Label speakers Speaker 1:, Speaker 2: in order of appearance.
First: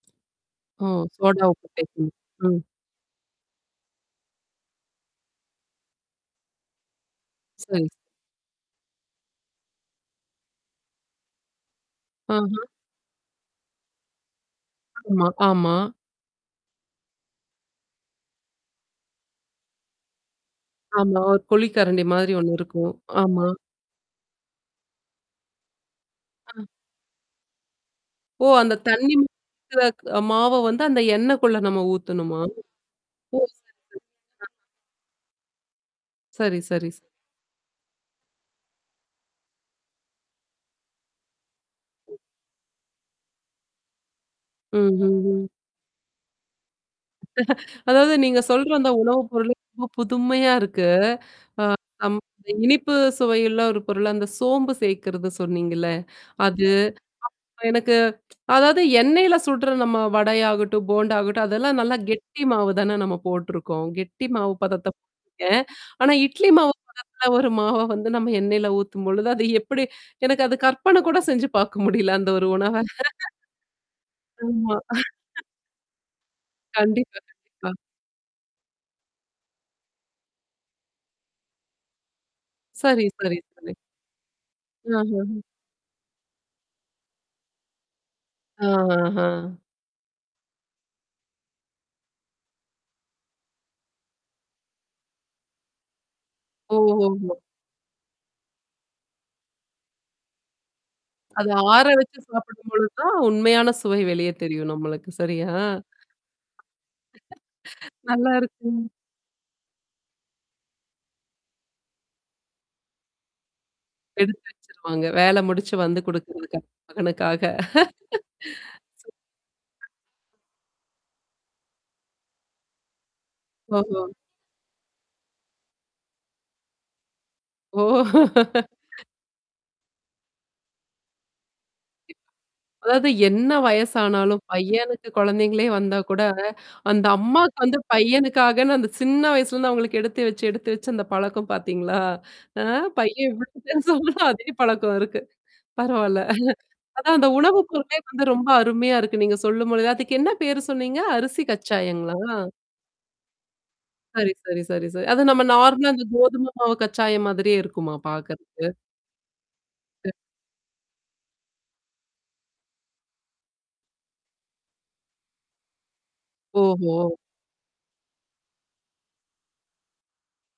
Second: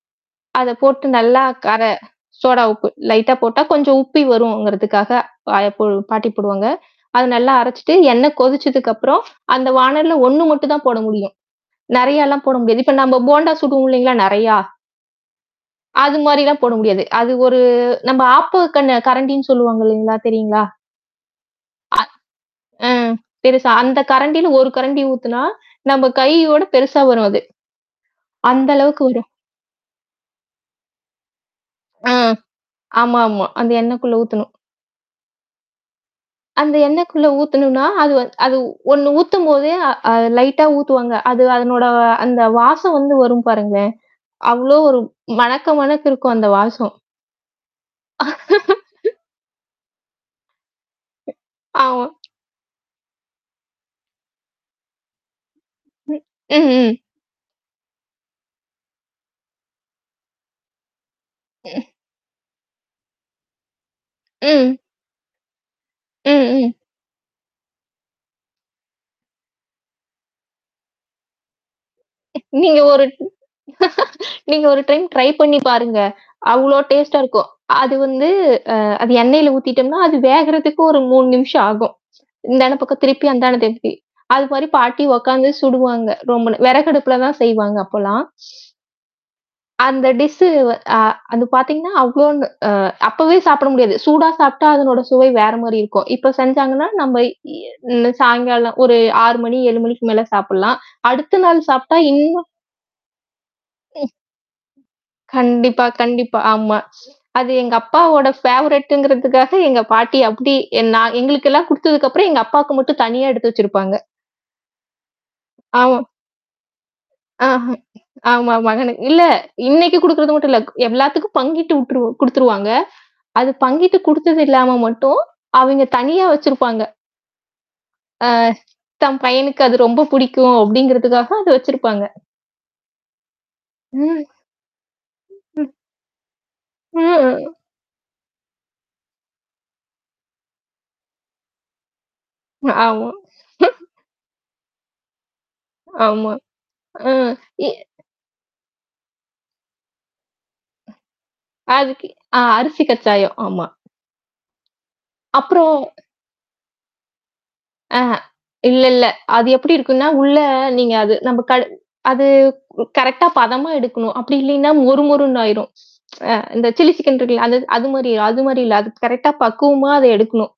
Speaker 1: அத
Speaker 2: ஓ!
Speaker 1: போட்டு நல்லா
Speaker 2: சோடா உப்பு
Speaker 1: கர
Speaker 2: தேய்க்கணும். ம்.
Speaker 1: சோடா உப்பு, லைட்டா போட்டா கொஞ்சம் உப்பி வருங்கிறதுக்காக, அ போ பாட்டி போடுவாங்க. அத நல்லா
Speaker 2: சரி.
Speaker 1: அரைச்சுட்டு எண்ணெய் கொதிச்சதுக்கப்புறம், அந்த வானலில 1 மட்டும் தான் போட முடியும். நெறையலாம் போட
Speaker 2: ஆஹா.
Speaker 1: முடியாது. இப்ப நம்ம போண்டா சுடுவோம் இல்லைங்களா, நெறையா?
Speaker 2: ஆமா, ஆமா.
Speaker 1: அது மாரிலாம் போட முடியாது. அது ஒரு நம்ம ஆப்ப கண் கரண்டின்னு சொல்லுவாங்க இல்லைங்களா? தெரியுங்களா?
Speaker 2: ஆமா. ஒரு குழி
Speaker 1: அ.
Speaker 2: கரண்டி மாதிரி ஒண்ணு
Speaker 1: அ
Speaker 2: இருக்கும். ஆமா.
Speaker 1: பெருசா அந்த கரண்டியில ஒரு கரண்டி ஊத்துனா, நம்ம
Speaker 2: ஆ.
Speaker 1: கையோட பெருசா வரும் அது.
Speaker 2: ஓ!
Speaker 1: அந்த
Speaker 2: அந்த
Speaker 1: அளவுக்கு
Speaker 2: தண்ணி
Speaker 1: வரும்.
Speaker 2: கலந்த மாவ வந்து அந்த எண்ணெயக்குள்ள நம்ம
Speaker 1: ஆ.
Speaker 2: ஊத்தணுமா? ஓ,
Speaker 1: ஆமாமா. அந்த
Speaker 2: சரி
Speaker 1: எண்ணெய்க்குள்ள
Speaker 2: சரி.
Speaker 1: ஊத்தணும்.
Speaker 2: சரி,
Speaker 1: அந்த
Speaker 2: சரி, ச
Speaker 1: எண்ணெயக்குள்ள ஊத்தணும்னா, அது வந்து அது ஒண்ணு ஊத்தும்போதே, அ லைட்டா ஊத்துவாங்க. அது அதனோட அந்த வாசம் வந்து வரும் பாருங்களேன்! அவ்ளோ ஒரு
Speaker 2: ம்ஹ்ஹ்ம்.
Speaker 1: மணக்க மணக்க இருக்கும், அந்த வாசம்!
Speaker 2: அதாவது நீங்க சொல்ற அந்த உணவுப்பொருள் ரொம்ப புதுமையா இருக்கு.
Speaker 1: ஆமா.
Speaker 2: அ அம் இனிப்பு சுவையுல்ல ஒரு பொருள், அந்த சோம்பு சேர்க்கறது சொன்னீங்கல்ல.
Speaker 1: ம்,
Speaker 2: அது,
Speaker 1: ம்.
Speaker 2: அப்புறம் எனக்கு அதாவது எண்ணெய்ல சுட்ற நம்ம வடையாகட்டும், போண்டா ஆகட்டும், அதெல்லாம் நல்லா கெட்டி மாவு தான நம்ம போட்டுருக்கோம். கெட்டி மாவு
Speaker 1: ம்.
Speaker 2: பதத்த போட்ருக்கேன். ஆனா,
Speaker 1: ம்,
Speaker 2: இட்லி
Speaker 1: ம்.
Speaker 2: மாவு பதத்தல ஒரு மாவ வந்து நம்ம எண்ணெய்ல ஊத்தும்பொழுது, அது எப்படி எனக்கு அது கற்பனை கூட செஞ்சு பார்க்க முடியல, அந்த ஒரு உணவ.
Speaker 1: நீங்க ஒரு ட நீங்க
Speaker 2: ஆமா.
Speaker 1: ஒரு டைம் ட்ரை பண்ணிப்பாருங்க. அவ்ளோ
Speaker 2: கண்டிப்பா,
Speaker 1: டேஸ்ட்டா இருக்கும்.
Speaker 2: கண்டிப்பா.
Speaker 1: அது வந்து அ அது எண்ணெய்ல ஊத்திட்டோம்னா, அது வேகறதுக்கு ஒரு 3 நிமிஷம் ஆகும். இந்தான பக்கம்
Speaker 2: சரி,
Speaker 1: திருப்பி,
Speaker 2: சரி,
Speaker 1: அந்தான
Speaker 2: சரி.
Speaker 1: திருப்பி. அது மாரி பாட்டி
Speaker 2: ஆஹம்.
Speaker 1: உக்காந்தே சுடுவாங்க ரூம்ல. வெறகடுப்புல தான் செய்வாங்க அப்பலாம்.
Speaker 2: அ ஆஹா.
Speaker 1: அந்த டிஸ்ஸு வ அ அது பாத்தீங்கன்னா, அவ்ளோன்னு அ அப்பவே சாப்பிட முடியாது. சூடா சாப்டா அதனோட சுவை வேற மாரி இருக்கும். இப்ப செஞ்சாங்கன்னா, நம்ம
Speaker 2: ஓஹோஹோ!
Speaker 1: இ அ சாயங்காலம் ஒரு 6:00 மணி, 7:00 மணிக்கு மேல சாப்பிடலாம். அடுத்த
Speaker 2: அது
Speaker 1: நாள்
Speaker 2: ஆற
Speaker 1: சாப்ட்டா
Speaker 2: வச்சு
Speaker 1: இன்னும்
Speaker 2: சாப்பிடும் பொழுது தான், உண்மையான சுவை வெளியே தெரியும் நம்மளுக்கு. சரியா?
Speaker 1: கண்டிப்பா, கண்டிப்பா. ஆமா. அது எங்க அப்பாவோட
Speaker 2: நல்லாருக்கு.
Speaker 1: ஃபேவரட்ங்கிறதுக்காக எங்க பாட்டி அப்டி நான் எங்களுக்கெல்லாம் குடுத்ததுக்கப்புறம், எங்க அப்பாக்கு மட்டும் தனியா எடுத்து வச்சிருப்பாங்க.
Speaker 2: எடுத்து வச்சிருப்பாங்க. வேல முடிச்சு வந்து
Speaker 1: ஆமா.
Speaker 2: குடுக்குறதுக்காக மகனுக்காக.
Speaker 1: ஆ. ஆமா, மகனு இல்ல இன்னைக்கு குடுக்கறது மட்டும் இல்ல. எல்லாத்துக்கும் பங்கிட்டு விட்டுருவாங் குடுத்துருவாங்க. அது பங்கிட்டு
Speaker 2: ஓஹோ.
Speaker 1: குடுத்தது இல்லாம மட்டும், அவங்க தனியா வச்சிருப்பாங்க.
Speaker 2: ஓ!
Speaker 1: ஆ. தம் பையனுக்கு அது ரொம்ப பிடிக்கும், அப்படிங்கிறதுக்காக அத வச்சிருப்பாங்க.
Speaker 2: கண்டிப்பா. அதாவது என்ன
Speaker 1: ம்.
Speaker 2: வயசானாலும், பையனுக்கு குழந்தைங்களே
Speaker 1: ம்.
Speaker 2: வந்தா கூட, அந்த
Speaker 1: ம்.
Speaker 2: அம்மாக்கு வந்து, பையனுக்காகன்னு அந்த சின்ன வயசுலருந்து அவங்களுக்கு எடுத்து வச்சு, எடுத்து வச்சு அந்த பழக்கம் பார்த்தீங்களா? அ
Speaker 1: ஆமா.
Speaker 2: பையன் இவ்ளோ பெருசானாலும் அதே பழக்கம் இருக்கு. பரவால்ல.
Speaker 1: ஆமா. ஆ
Speaker 2: அதான் அந்த உணவு
Speaker 1: இ.
Speaker 2: பொருளே வந்து ரொம்ப அருமையா இருக்கு நீங்க சொல்லும்பொழுது. அதுக்கு என்ன பேரு சொன்னீங்க? அரிசி
Speaker 1: அதுக்கு
Speaker 2: கச்சாயங்களா?
Speaker 1: ஆ அரிசி கச்சாயம். ஆமா.
Speaker 2: சரி, சரி, சரி, சரி. அது நம்ம
Speaker 1: அப்புறம்.
Speaker 2: நார்மலா அந்த கோதுமை மாவு கச்சாயம் மாதிரியே இருக்குமா
Speaker 1: ஆஹ.
Speaker 2: பாக்கறதுக்கு?
Speaker 1: இல்லல்ல. அது எப்படி இருக்குன்னா!
Speaker 2: ச.
Speaker 1: உள்ள நீங்க அது நம்ம கடு அது கரெக்ட்டா பதமா எடுக்கணும். அப்படி இல்லைன்னா மொறு மொறுண்ணு ஆயிரும். அ இந்த சில்லி
Speaker 2: ஓஹோ!
Speaker 1: சிக்கன் இருக்கல! அது அது மாரி அது மாரி இல்ல. அது கரெக்ட்டா பக்குவமா அத எடுக்கணும்.